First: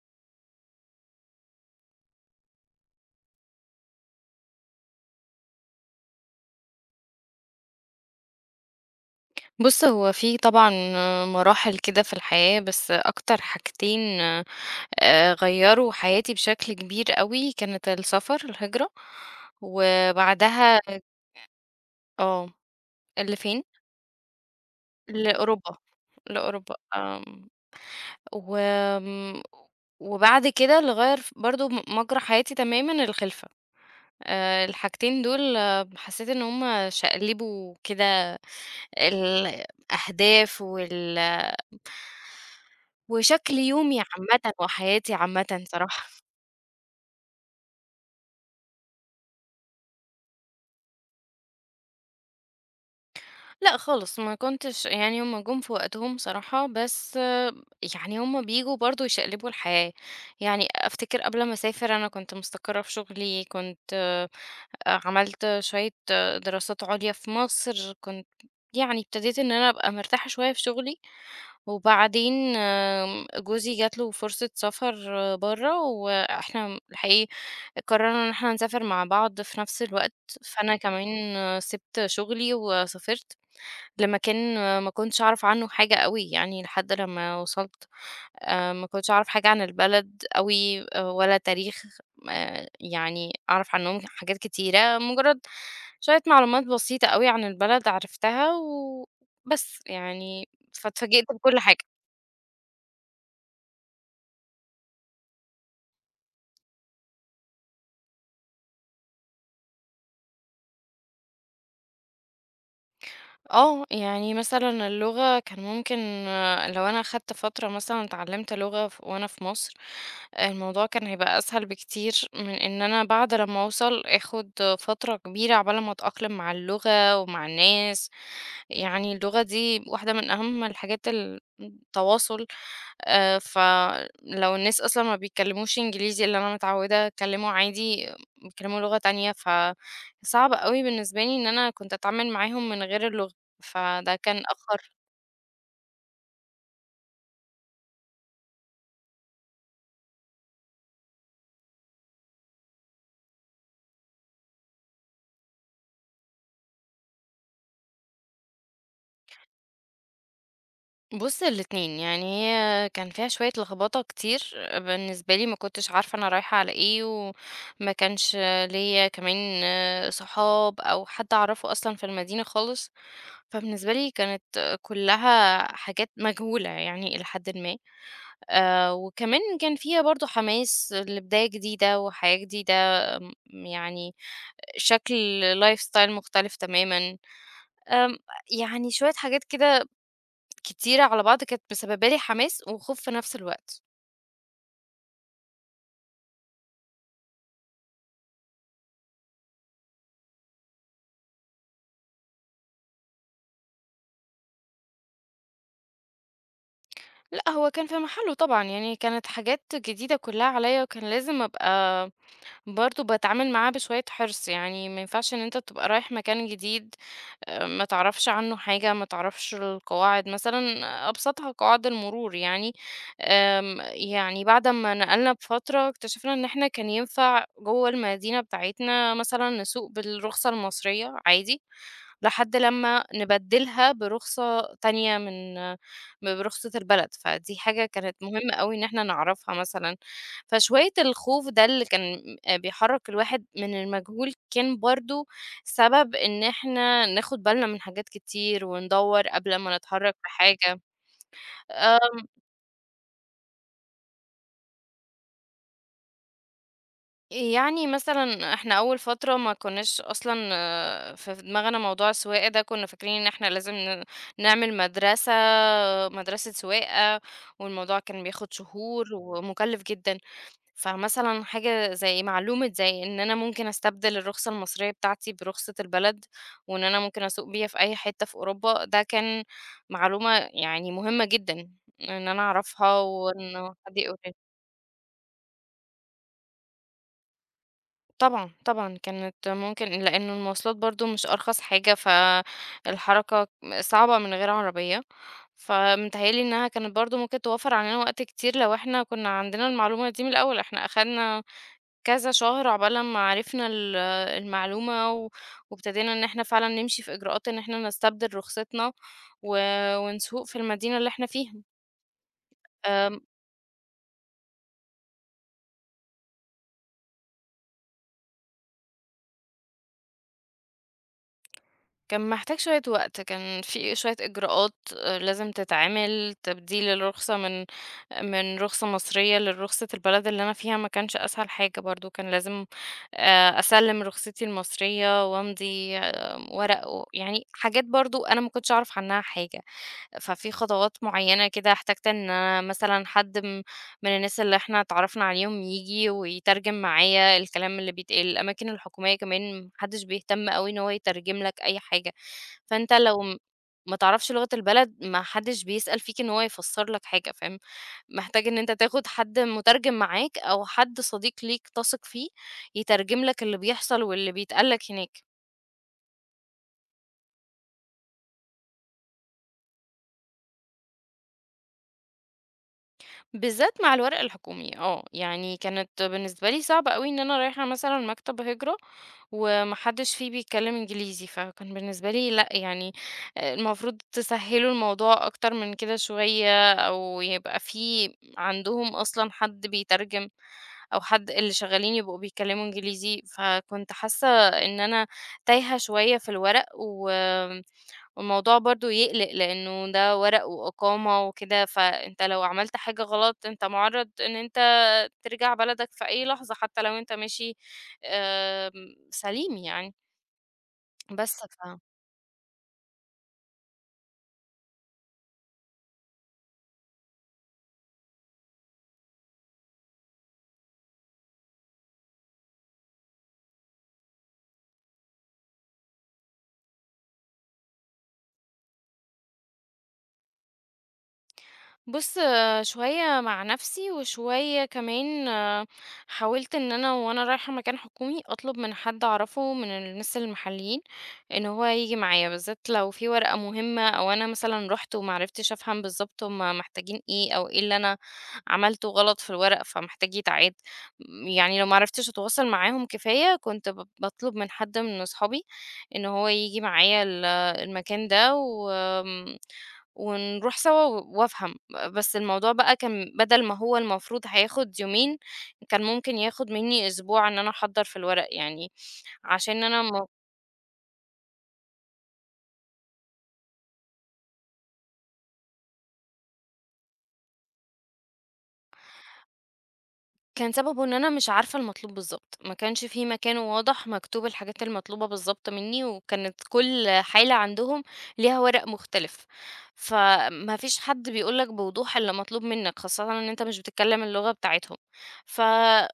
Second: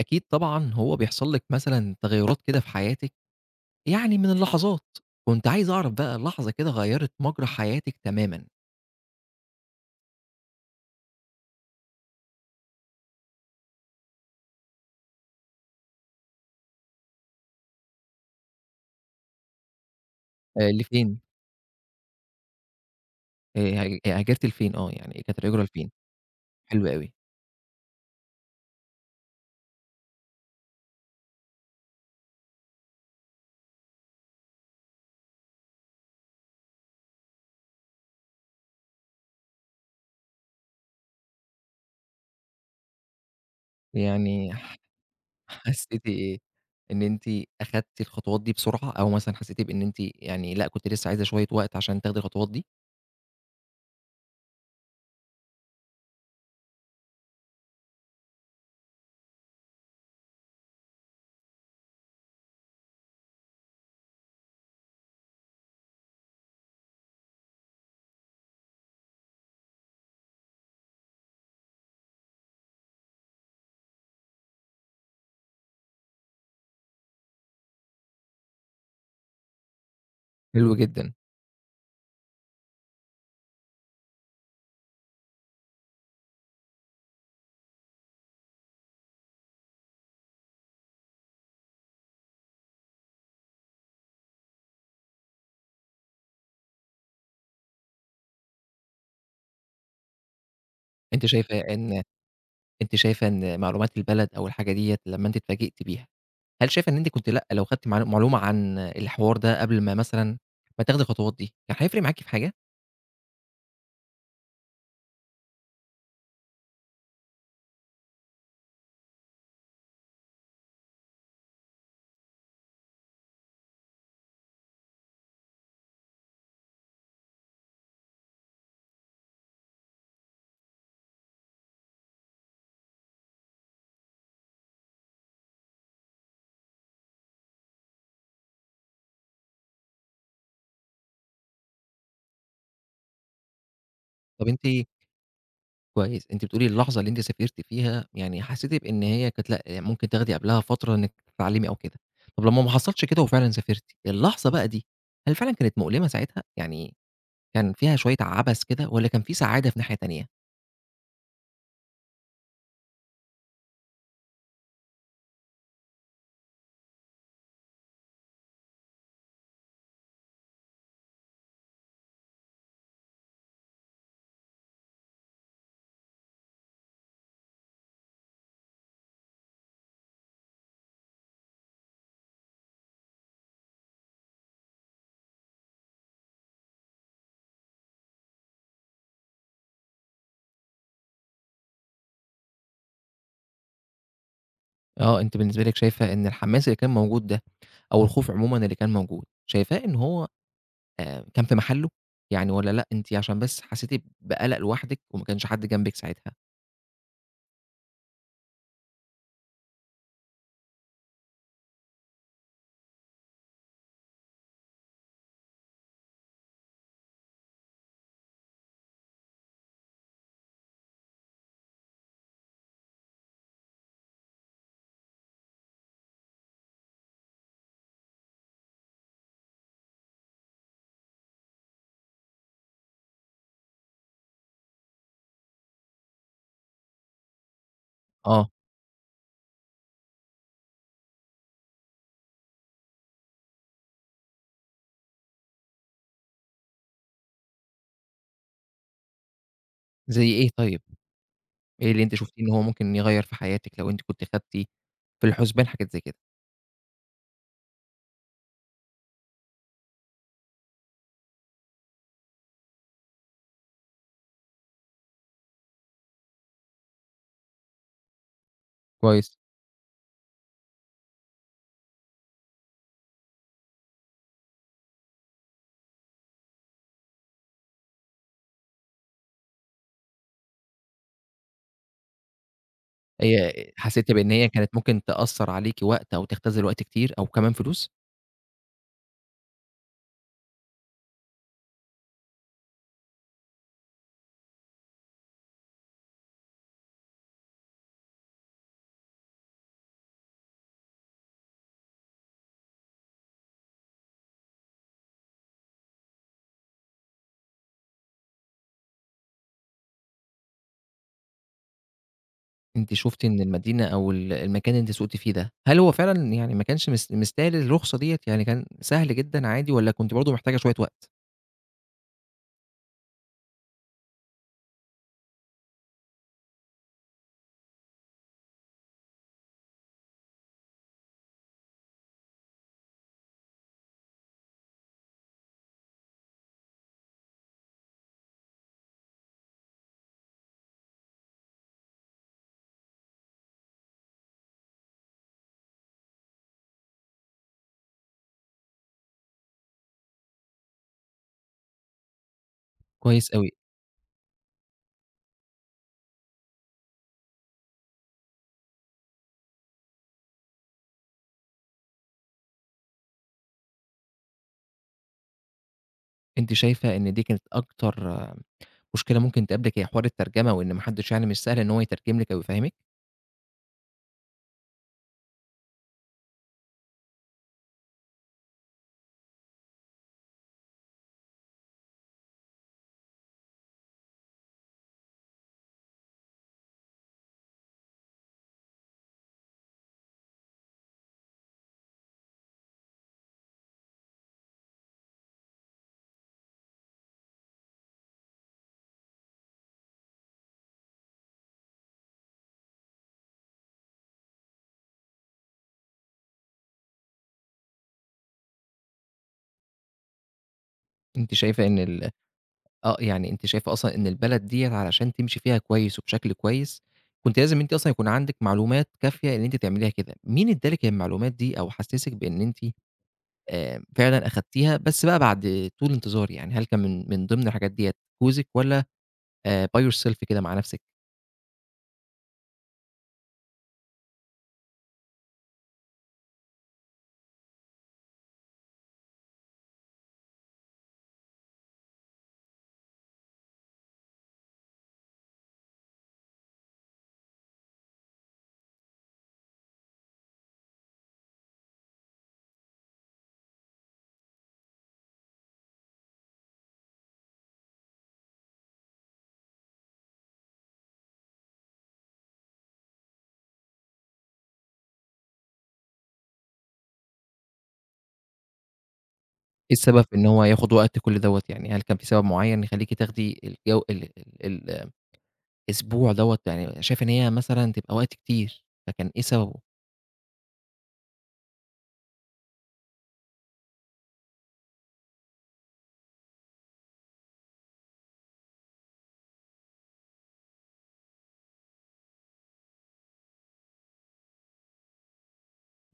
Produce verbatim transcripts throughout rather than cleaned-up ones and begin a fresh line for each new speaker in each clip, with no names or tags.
أكيد طبعًا هو بيحصل لِك مثلًا تغيُّرات كده في حياتِك، يعني من اللحظات، كنت عايز أعرف بقى لحظة كده غيّرت مجرى حياتِك تمامًا،
بُص، هو في طبعًا مراحل كده في الحياة، بس أكتر حاجتين آآ غيّروا حياتي بشكل كبير أوي، كانت السفر، الهجرة،
آآ
وبعدها.
لفين؟
آه، اللي
آآ
فين؟
هاج هاجرتِ لفين آه، يعني كانت الهجرة
لأوروبا،
لفين؟
لأوروبا
حلو أوي،
آمم، وآمم، وبعد كده اللي غيّر ف برضه م مجرى حياتي تمامًا الخلفة، آآ الحاجتين دول، آه، حسيت إن هُم شقلبوا كده الأهداف وال وشكل يومي عامةً
يعني ح
وحياتي عامةً
حسّيتِ
صراحة.
إيه؟ إن أنتِ أخدتِ الخطوات دي بسرعة أو مثلًا حسّيتِ بإن أنتِ يعني لأ، كنتِ لسه عايزة شوية وقت عشان تاخدي الخطوات دي؟
لأ خالص، ما كنتش يعني هُم جُم في وقتهم صراحة، بس آه، يعني هُم بييجوا برضه يشقلبوا الحياة. يعني أفتكر قبل ما أسافر أنا كنت مستقرة في شغلي، كنت آه، عملت شوية آه، دراسات عُليا في مصر، كنت يعني ابتديت إن أنا أبقى مرتاحة شوية في شغلي، وبعدين آمم، جوزي جات له فرصة سفر برّه، وإحنا الحقيقي قررنا إن إحنا نسافر مع بعض في نفس الوقت،
حلو
فأنا
جدًا.
كمان سِبت شغلي وسافرت لمكان ما كنتش أعرف عنه حاجة أوي يعني لحد لمّا وصلت، آآ ما كنتش أعرف حاجة عن البلد أوي، آه، ولا تاريخ آآ يعني أعرف عنهم حاجات كتيرة، مجرد شوية معلومات بسيطة أوي عن البلد عرفتها وبس يعني، فاتفاجئت
أنتِ شايفة
بكل حاجة.
إن أنتِ شايفة إن معلومات البلد أو الحاجة ديّة لمّا أنتِ اتفاجئتِ بيها هل شايفة إن أنتِ كنتِ لأ، لو خدتِ معلو معلومة عن الحوار ده قبل ما مثلًا ما تاخدي الخطوات دي، كان هيفرق معاكِ في حاجة؟
آه، يعني مثلًا اللغة كان ممكن، آه، لو أنا أخدت فترة مثلًا اتعلمت لغة ف وأنا في مصر، الموضوع كان هيبقى أسهل بكتير من إن أنا بعد لمّا أوصل آخد فترة كبيرة عقبال ما أتأقلم مع اللغة ومع الناس. يعني اللغة دي واحدة من أهم الحاجات ال التواصل، آآ فلو الناس أصلًا ما بيتكلموش إنجليزي اللي أنا متعودة أتكلمه عادي، بيتكلموا لغة تانية، فصعب أوي بالنسبة لي إن أنا كنت أتعامل معاهم من غير اللغة، فده كان
طب أنتِ
أخر.
كويس، أنتِ بتقولي اللحظة اللي أنتِ سافرتِ فيها يعني حسيتِ بإن هي كانت لأ، يعني ممكن تاخدي قبلها فترة إنِّك تتعلمي أو كده، طب لمّا ما حصلش كده وفعلًا سافرتِ، اللحظة بقى دي هل فعلًا كانت مؤلمة ساعتها؟ يعني كان فيها شوية عبث كده والّا كان في سعادة في ناحية تانية؟
بُص الاتنين، يعني هي كان فيها شوية لخبطة كتير بالنسبة لي، ما كنتش عارفة أنا رايحة على إيه، وما كانش ليّا كمان آه، صحاب أو حد أعرفه أصلًا في المدينة خالص. فبالنسبة لي كانت كلها حاجات مجهولة يعني إلى حدٍ ما، آآ وكمان كان فيها برضه حماس لبداية جديدة وحياة جديدة، م يعني شكل lifestyle مختلف تمامًا، آمم يعني شوية حاجات كده كتيرة على بعض كانت مسببة لي حماس وخوف في نفس الوقت.
آه، أنتِ بالنسبة لِك شايفة إن الحماس اللي كان موجود ده أو الخوف عمومًا اللي كان موجود، شايفاه إن هو كان في محلُّه؟ يعني والّا لأ أنتِ عشان بس حسيتِ بقلق لوحدِك وما كانش حد جنبِك ساعتها؟
لأ، هو كان في محله طبعًا، يعني كانت حاجات جديدة كلها عليَّ وكان لازم أبقى برضه باتعامل معاها بشوية حرص، يعني ما ينفعش إن أنت تبقى رايح مكان جديد، آه، ما تعرفش عنه حاجة، ما تعرفش القواعد مثلا، أبسطها قواعد المرور يعني. أم، يعني بعد ما نقلنا بفترة اكتشفنا إن احنا كان ينفع جوه المدينة بتاعتنا مثلا نسوق بالرخصة المصرية عادي لحد لما نبدلها برخصة تانية من برخصة البلد، فدي حاجة كانت
آه.
مهمة قوي إن احنا نعرفها مثلا. فشوية الخوف ده اللي كان بيحرك الواحد من المجهول كان برضو سبب إن إحنا ناخد بالنا من حاجات كتير وندوّر قبل ما نتحرّك في
زي إيه طيب؟
حاجة.
إيه
آآ
اللي أنتِ شُفتيه إن هو ممكن يغيّر في حياتِك لو أنتِ كنتِ خدتِ في الحُسبان حاجات زي كده؟
يعني مثلًا إحنا أول فترة ما كناش أصلًا، آه، في دماغنا موضوع السواقة ده، كنا فاكرين إن إحنا لازم ن نعمل مدرسة مدرسة سواقة، والموضوع كان بياخد شهور
كويس.
ومُكلِّف جدًا. فمثلًا حاجة زي معلومة زي إن أنا ممكن أستبدل الرخصة المصرية بتاعتي برخصة البلد، وإن أنا ممكن أسوق بيها في أي حتة في أوروبا، ده كان معلومة يعني مهمة جدًا إن أنا أعرفها
هي
وإنه حد
حسيتِ
يقولها
بإن
لي.
هي كانت ممكن تأثّر عليكِ وقت أو تختزل وقت كتير أو كمان فلوس؟
طبعًا، طبعًا كانت ممكن لإن المواصلات برضه مش أرخص حاجة، فالحركة صعبة من غير عربية، فمتهيأ لي إنها كانت برضه ممكن توفّر علينا وقت كتير لو إحنا كنا عندنا المعلومة دي من الأول، إحنا أخدنا كذا شهر عقبال لمّا عرفنا ال المعلومة و وابتدينا إن إحنا فعلًا نمشي في إجراءات إن إحنا نستبدل رخصتنا و ونسوق في المدينة اللي إحنا فيها.
أنتِ
آمم،
شُفتِ إن المدينة أو ال المكان اللي أنتِ سُقتِ فيه ده، هل هو فعلًا يعني ما كانش مس مستاهل الرخصة ديّة، يعني كان سهل جدًا عادي والّا كنتِ برضه محتاجة شوية وقت؟
كان محتاج شوية وقت، كان في شوية إجراءات آآ لازم تتعمل، تبديل الرخصة من من رخصة مصرية لرخصة البلد اللي أنا فيها ما كانش أسهل حاجة برضه، كان لازم آآ أسلِّم رخصتي المصرية وأمضي آآ ورق و يعني حاجات برضه أنا ما كنتش أعرف عنها حاجة. ففي خطوات معينة كده احتجت إن أنا مثلًا حد م من الناس اللي إحنا اتعرّفنا عليهم ييجي ويترجم معايا الكلام اللي بيتقال، الأماكن الحكومية كمان ما حدش بيهتم أوي إن هو يترجم لك أي حاجة، فأنت لو
كويس
م
أوي.
ما تعرفش لغة البلد، ما حدش بيسأل فيك إن هو يفسّر لك حاجة، فاهم، محتاج إن أنت تاخد حد مترجم معاك أو حد صديق ليك تثق فيه يترجم لك اللي بيحصل واللي بيتقال لك هناك.
أنتِ شايفة إن دي كانت أكتر مشكلة ممكن تقابلِك هي حوار الترجمة، وإن ما حدش يعني مش سهل إن هو يترجم لِك أو يفهّمِك؟
بالذات مع الورق الحكومي، آه، يعني كانت بالنسبة لي صعبة أوي إن أنا رايحة مثلًا مكتب هجرة وما حدش فيه بيتكلم إنجليزي، فكان بالنسبة لي لأ، يعني آآ المفروض تسهّلوا الموضوع أكتر من كده شوية أو يبقى في عندهم أصلًا حد بيترجم أو حد اللي شغالين يبقوا بيتكلموا إنجليزي، فكنت حاسة إن أنا تايهة شوية في الورق و والموضوع برضه يقلق لأنه ده ورق وإقامة وكده، فأنت لو عملت حاجة غلط أنت مُعرّض إن أنت ترجع بلدك في أي لحظة، حتى لو أنت ماشي آمم، سليم يعني، بس
أنتِ
ف.
شايفة إن ال آه، يعني أنتِ شايفة أصلًا إن البلد ديّة علشان تمشي فيها كويس وبشكل كويس، كنتِ لازم أنتِ أصلًا يكون عندِك معلومات كافية إن أنتِ تعمليها كده، مين ادّى لِك المعلومات دي أو حسّسِك بإن أنتِ آآ فعلًا أخدتيها، بس بقى بعد طول انتظار يعني، هل كان من من ضمن الحاجات ديّة جوزِك والّا آآ by yourself كده مع نَفْسِك؟
بُص، آه، شوية مع نفسي، وشوية كمان، آه، حاولت إن أنا وأنا رايحة مكان حكومي أطلب من حد أعرفه من الناس المحليين إن هو ييجي معايا، بالذات لو في ورقة مهمة أو أنا مثلًا رُحت وما عرفتش أفهم بالضبط هُم محتاجين إيه، أو إيه اللي أنا عملته غلط في الورق فمحتاج يتعاد. يعني لو ما عرفتش أتواصل معاهم كفاية كنت ب باطلب من حد من أصحابي إن هو ييجي معايا ال المكان ده، وآمم ونروح سوا و وأفهم. بس الموضوع بقى كان بدل ما هو المفروض هياخد يومين، كان ممكن ياخد منّي أسبوع إن أنا أحضّر في الورق، يعني عشان
إيه
أنا
السبب
ما.
في إن هو ياخُد وقت كل دوّة يعني، هل كان في سبب معيّن يخلّيكِ تاخدي الجو ال ال ال أسبوع دوّة يعني شايفة إن هي مثلًا تبقى وقت كتير، فكان إيه سببه؟
كان سببه إن أنا مش عارفة المطلوب بالضبط، ما كانش في مكان واضح مكتوب الحاجات المطلوبة بالضبط منّي، وكانت كل حالة عندهم ليها ورق مختلف، فما فيش حد بيقول لك بوضوح اللي مطلوب منّك، خاصةً إن أنت مش بتتكلم اللغة بتاعتهم، ف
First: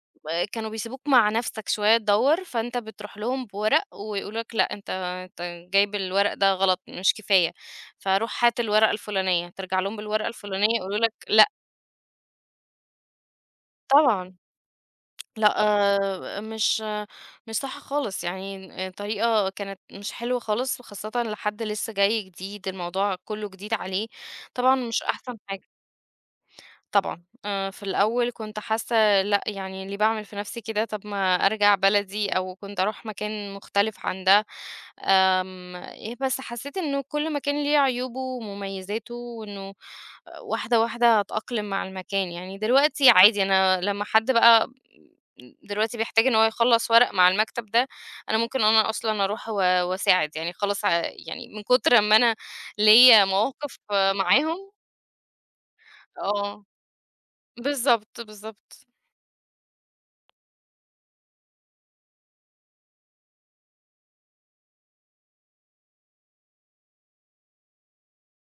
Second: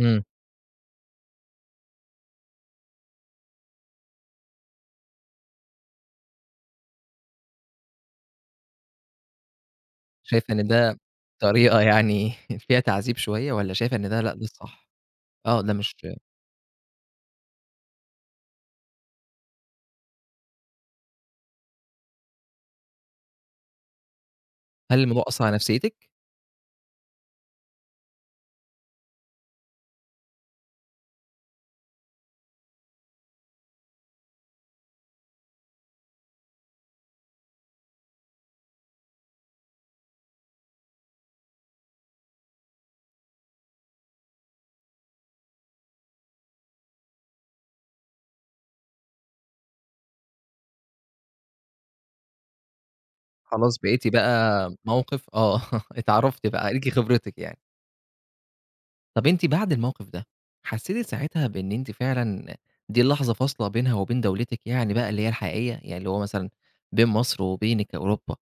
إمم.
كانوا بيسيبوك مع نفسك شوية تدوّر، فأنت بتروح لهم بورق ويقولوا لك لأ، أنت أنت جايب الورق ده غلط مش كفاية، فروح هات الورقة الفلانية، ترجع لهم بالورقة
شايفة إن
الفلانية
ده
يقولوا لك لأ.
طريقة يعني فيها تعذيب شوية والّا شايفة إن ده لأ،
طبعًا.
ده الصح؟
لأ،
آه، ده مش
آه، مش مش صح خالص، يعني طريقة كانت مش حلوة خالص، وخاصةً لحد لسه جاي جديد، الموضوع كُلّه جديد عليه، طبعًا
هل
مش
الموضوع
أحسن
أثّر على
حاجة.
نفسيتِك؟
طبعًا، آآ في الأول كنت حاسة لأ، يعني ليه باعمل في نَفْسي كده، طَب ما أرجع بلدي أو كنت أروح مكان مختلف عن ده، آمم، إيه بس حسيت إنه كل مكان ليه عيوبه ومميزاته وإنه واحدة، واحدة هاتأقلم مع المكان، يعني دلوقتي عادي أنا لمّا حد بقى دلوقتي بيحتاج إن هو يخلّص ورق مع المكتب ده، أنا ممكن أنا أصلًا أروح و وأساعد، يعني خلاص ع يعني من كتر أمّا أنا ليّا
خلاص
مواقف
بقيتِ
آه، معاهم.
بقى موقف آه، اتعرّفتِ
آه.
بقى، ليكِ خبرتِك يعني.
بالضبط، بالضبط.
طَب أنتِ بعد الموقف ده، حسّيتِ ساعتها بإن أنتِ فعلًا دي لحظة فاصلة بينها وبين دولتِك يعني بقى اللي هي الحقيقية، يعني اللي هو مثلًا بين مصر وبينِك كأوروبا،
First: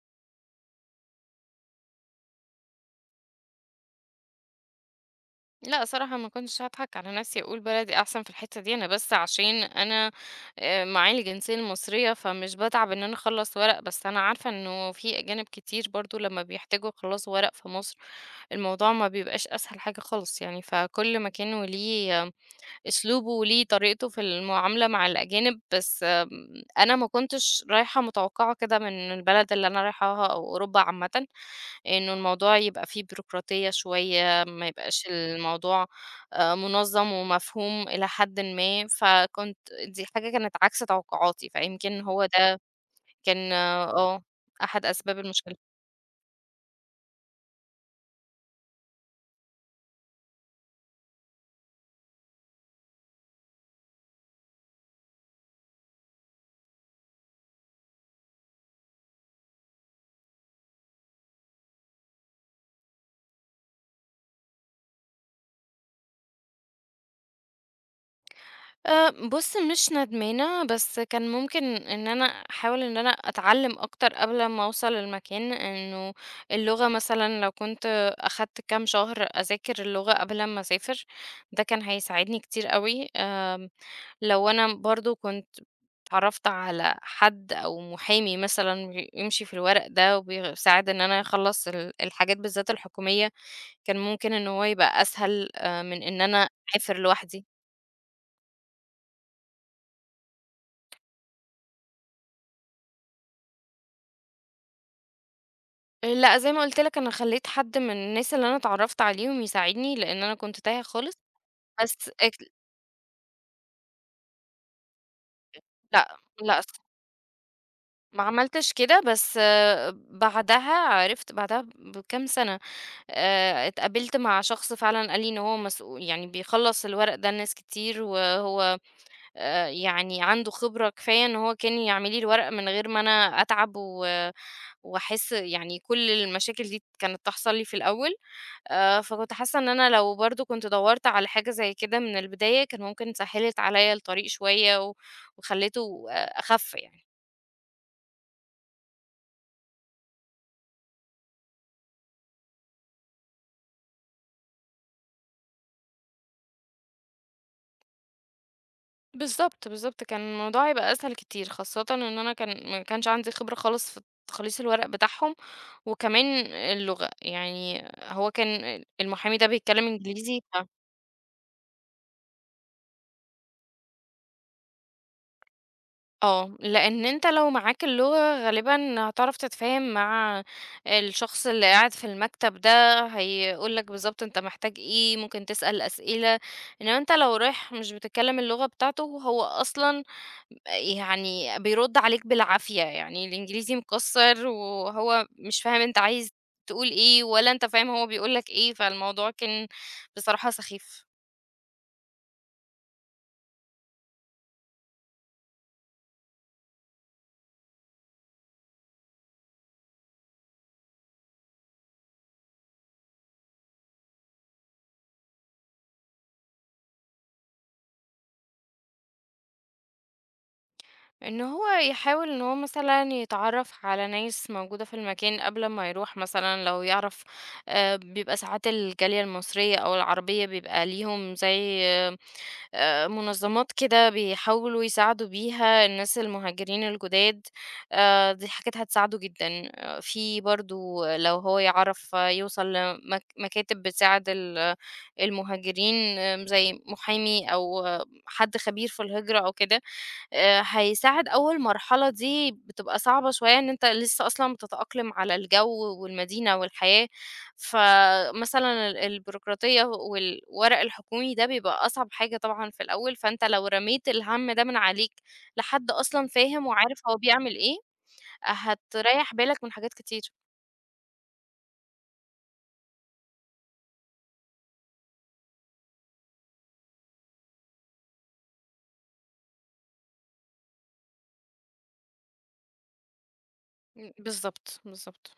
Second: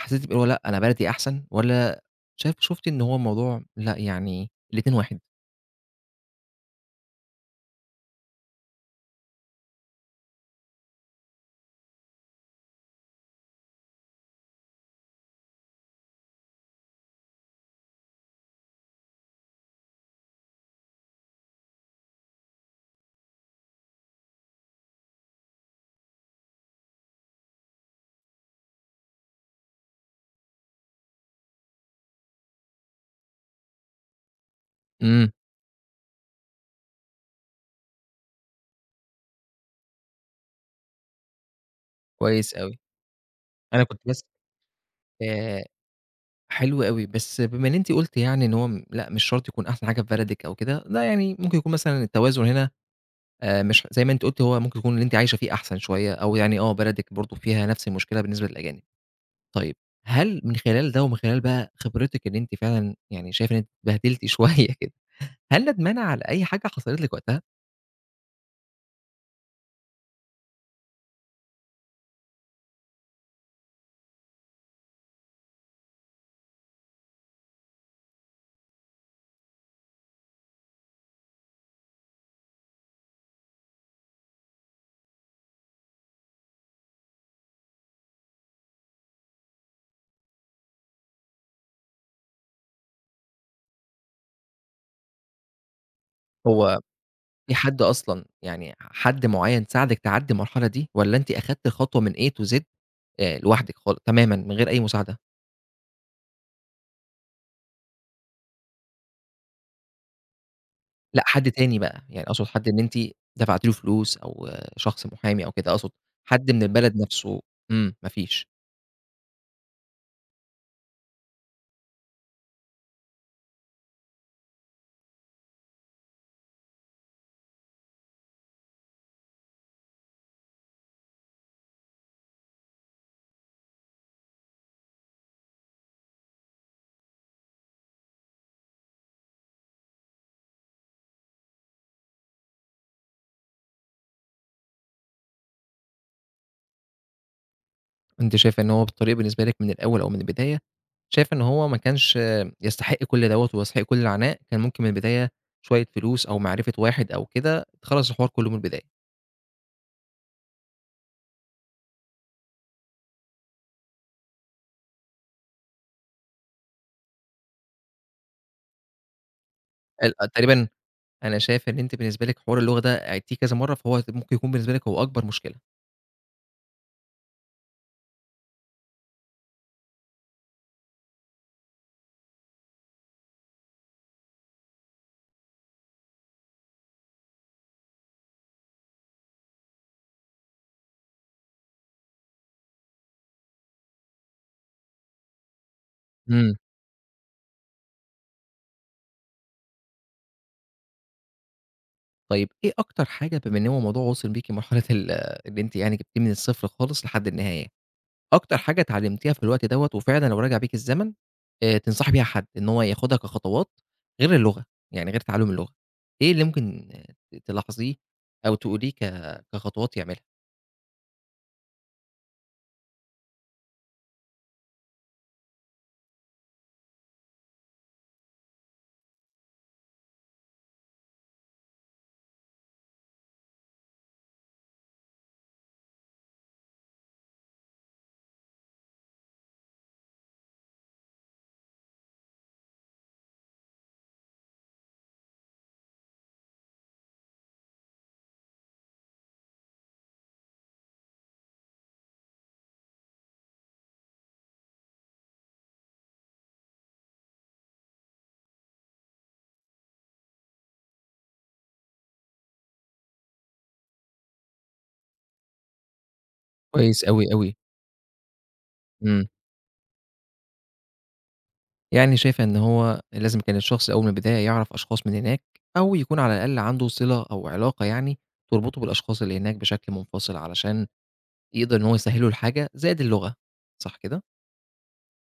حسيتِ اللي هو لأ، أنا بلدي أحسن والّا شايف شُفتِ إن هو الموضوع لأ، يعني الاتنين واحد؟
لأ صراحة ما كنتش هاضحك على نفسي أقول بلدي أحسن في الحتّة دي، أنا بس عشان أنا آآ معايا الجنسية المصرية، فمش باتعب إن أنا أخلّص ورق، بس أنا عارفة إنه في أجانب كتير برضه لمّا بيحتاجوا يخلّصوا ورق في مصر، الموضوع ما بيبقاش أسهل حاجة خالص يعني، فكل مكان وليه، آه، أسلوبه وليه طريقته في المعاملة مع الأجانب، بس آمم أنا ما كنتش رايحة متوقعة كده من البلد اللي أنا رايحاها أو أوروبا عامةً، إنه الموضوع يبقى فيه بيروقراطية شوية، ما يبقاش
إمم.
الموضوع آآ منظَّم ومفهوم إلى حدٍ ما، فكنت، دي حاجة كانت عكس توقعاتي، فيمكن هو
كويس
ده
أوي.
كان
أنا
آه،
كنت
آه،
بس
أحد أسباب
آآ
المشكلة.
حلو أوي، بس بما إن أنتِ قُلتِ يعني إن هو م لأ، مش شرط يكون أحسن حاجة في بلدِك أو كده، لأ، يعني ممكن يكون مثلًا التوازن هنا آآ مش زي ما أنتِ قُلتِ هو ممكن يكون اللي أنتِ عايشة فيه أحسن شوية أو يعني آه، بلدِك برضه فيها نفس المشكلة بالنسبة للأجانب. طيب هل من خلال ده ومن خلال بقى خبرتِك إن أنتِ فعلًا يعني شايفة إن أنتِ اتبهدلتِ شوية كده، هل ندمانة على أي حاجة حصلت لِك وقتها؟
أه، بُص مش ندمانة، بس كان ممكن إن أنا أحاول إن أنا أتعلّم أكتر قبل ما أوصل للمكان، إنه اللغة مثلًا لو كنت أخدت كام شهر أذاكر اللغة قبل أمّا أسافر، ده كان هيساعدني كتير أوي، آمم، لو أنا برضه كنت اتعرّفت على حد أو محامي مثلًا بيمشي في الورق ده وبيساعد إن أنا أخلّص ال الحاجات بالذات الحكومية، كان ممكن إن هو يبقى أسهل، آآ، من إن أنا
هو
أسافر لوحدي.
في حد أصلًا يعني حد معيّن ساعدِك تعدّي المرحلة دي، والّا أنتِ أخدتِ الخطوة من ايه تو زد آآ لوحدِك خال تمامًا من غير أي مساعدة؟
لأ، زي ما قُلت لك أنا خلّيت حد من الناس اللي أنا اتعرّفت عليهم يساعدني، لإن أنا كنت تايهة خالص،
لأ حد تاني بقى،
بس
يعني
اك
أقصد حد إن أنتِ دفعتِ له فلوس أو شخص محامي أو كده أقصد،
لأ،
حد
لأ،
من
الص
البلد نفسه. إمم، ما
ما
فيش.
عملتش كده، بس آه، بعدها عرفت بعدها بكام سَنة، آآ، اتقابلت مع شخص فعلًا قال لي إن هو مسؤو يعني بيخلّص الورق ده لناس كتير، وهو آآ، يعني عنده خبرة كفاية إن هو كان يعمل لي الورق من غير ما أنا أتعب و وأحس يعني كل المشاكل دي كانت تحصل لي في الأول. آآ، فكنت حاسة إن أنا لو برضه كنت دوّرت على حاجة زي كده من البداية، كان ممكن سهّلت عليَّ الطريق شوية و وخلّيته آآ، أخَف يعني.
أنتِ شايفة إن هو الطريق بالنسبة لِك من الأول أو من البداية، شايفة إن هو ما كانش يستحق كل دوّة ويستحق كل العناء، كان ممكن من البداية شوية فلوس أو معرفة واحد أو كده تخلّص الحوار كلّه من البداية.
بالضبط، بالضبط، كان الموضوع هيبقى أسهل كتير، خاصةً إن أنا كان ما كانش عندي خبرة خالص في تخليص الورق بتاعهم، وكمان اللغة، يعني هو كان المحامي ده بيتكلم
ال
إنجليزي ف.
تقريبًا أنا شايف إن أنتِ بالنسبة لِك حوار اللغة ده عِدتيه كذا مرّة، فهو ممكن يكون بالنسبة لِك هو أكبر مشكلة.
آه، لأن أنت لو معاك اللغة غالبًا هتعرف تتفاهم مع الشخص اللي قاعد في المكتب ده، هيقول لك بالضبط أنت محتاج إيه، ممكن تسأل أسئلة، إنما أنت لو رايح مش بتتكلم اللغة بتاعته هو أصلًا يعني بيرد عليك بالعافية، يعني الإنجليزي مكسّر وهو مش فاهم أنت عايز
إمم.
تقول إيه، ولا أنت فاهم هو بيقول لك إيه، فالموضوع كان بصراحة سخيف.
طيب إيه أكتر حاجة بما إن هو موضوع وصل بيكِ لمرحلة ال إن أنتِ يعني جبتيه من الصفر خالص لحد النهاية، أكتر حاجة اتعلمتيها في الوقت دوّة وفعلًا لو راجع بيكِ الزمن آآ تنصحي بيها حد إن هو ياخدها كخطوات غير اللغة، يعني غير تعلُّم اللغة، إيه اللي ممكن ت تلاحظيه أو تقوليه ك كخطوات يعملها؟
إن هو يحاول إن هو مثلًا يتعرّف على ناس موجودة في المكان قبل ما يروح مثلًا لو يعرف، آآ، بيبقى ساعات الجالية المصرية أو العربية بيبقى ليهم زي آآ، منظمات كده بيحاولوا يساعدوا بيها الناس المهاجرين الجداد، آآ، دي حاجات هتساعده جدًا. آه، في برضه لو هو يعرف، آه، يوصل لمك مكاتب بتساعد ال المهاجرين، آه، زي محامي أو آه، حد خبير في الهجرة أو كده. آآ هيساعد أول مرحلة دي بتبقى صعبة شوية إن أنت لسه أصلًا بتتأقلم على الجو والمدينة والحياة، فمثلًا ال البيروقراطية والورق الحكومي ده بيبقى أصعب حاجة طبعًا في الأول، فأنت لو رميت الهَم ده من عليك لحد أصلًا فاهم وعارف
كويس
هو
أوي، أوي.
بيعمل إيه،
إمم.
هتريّح بالك من حاجات كتير.
يعني شايفة إن هو لازم كان الشخص أول من البداية يعرف أشخاص من هناك، أو يكون على الأقل عنده صلة أو علاقة يعني تربطه بالأشخاص اللي هناك بشكل منفصل، علشان يقدر إن هو يسهّل له الحاجة، زائد اللغة، صح
إمم،
كده؟
بالضبط، بالضبط.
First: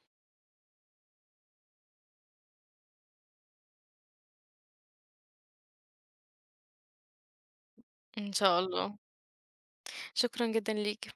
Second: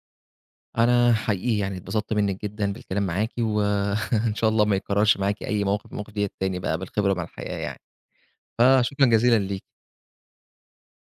أنا حقيقي يعني اتبسطت منِّك جدًا بالكلام معاكِ، وإن شاء الله ما يتكررش معاكِ أي موقف من المواقف ديّة تاني بقى بالخبرة مع الحياة يعني،
إن شاء الله.
فشكرًا جزيلًا ليكِ.
شكرًا جدًا ليك.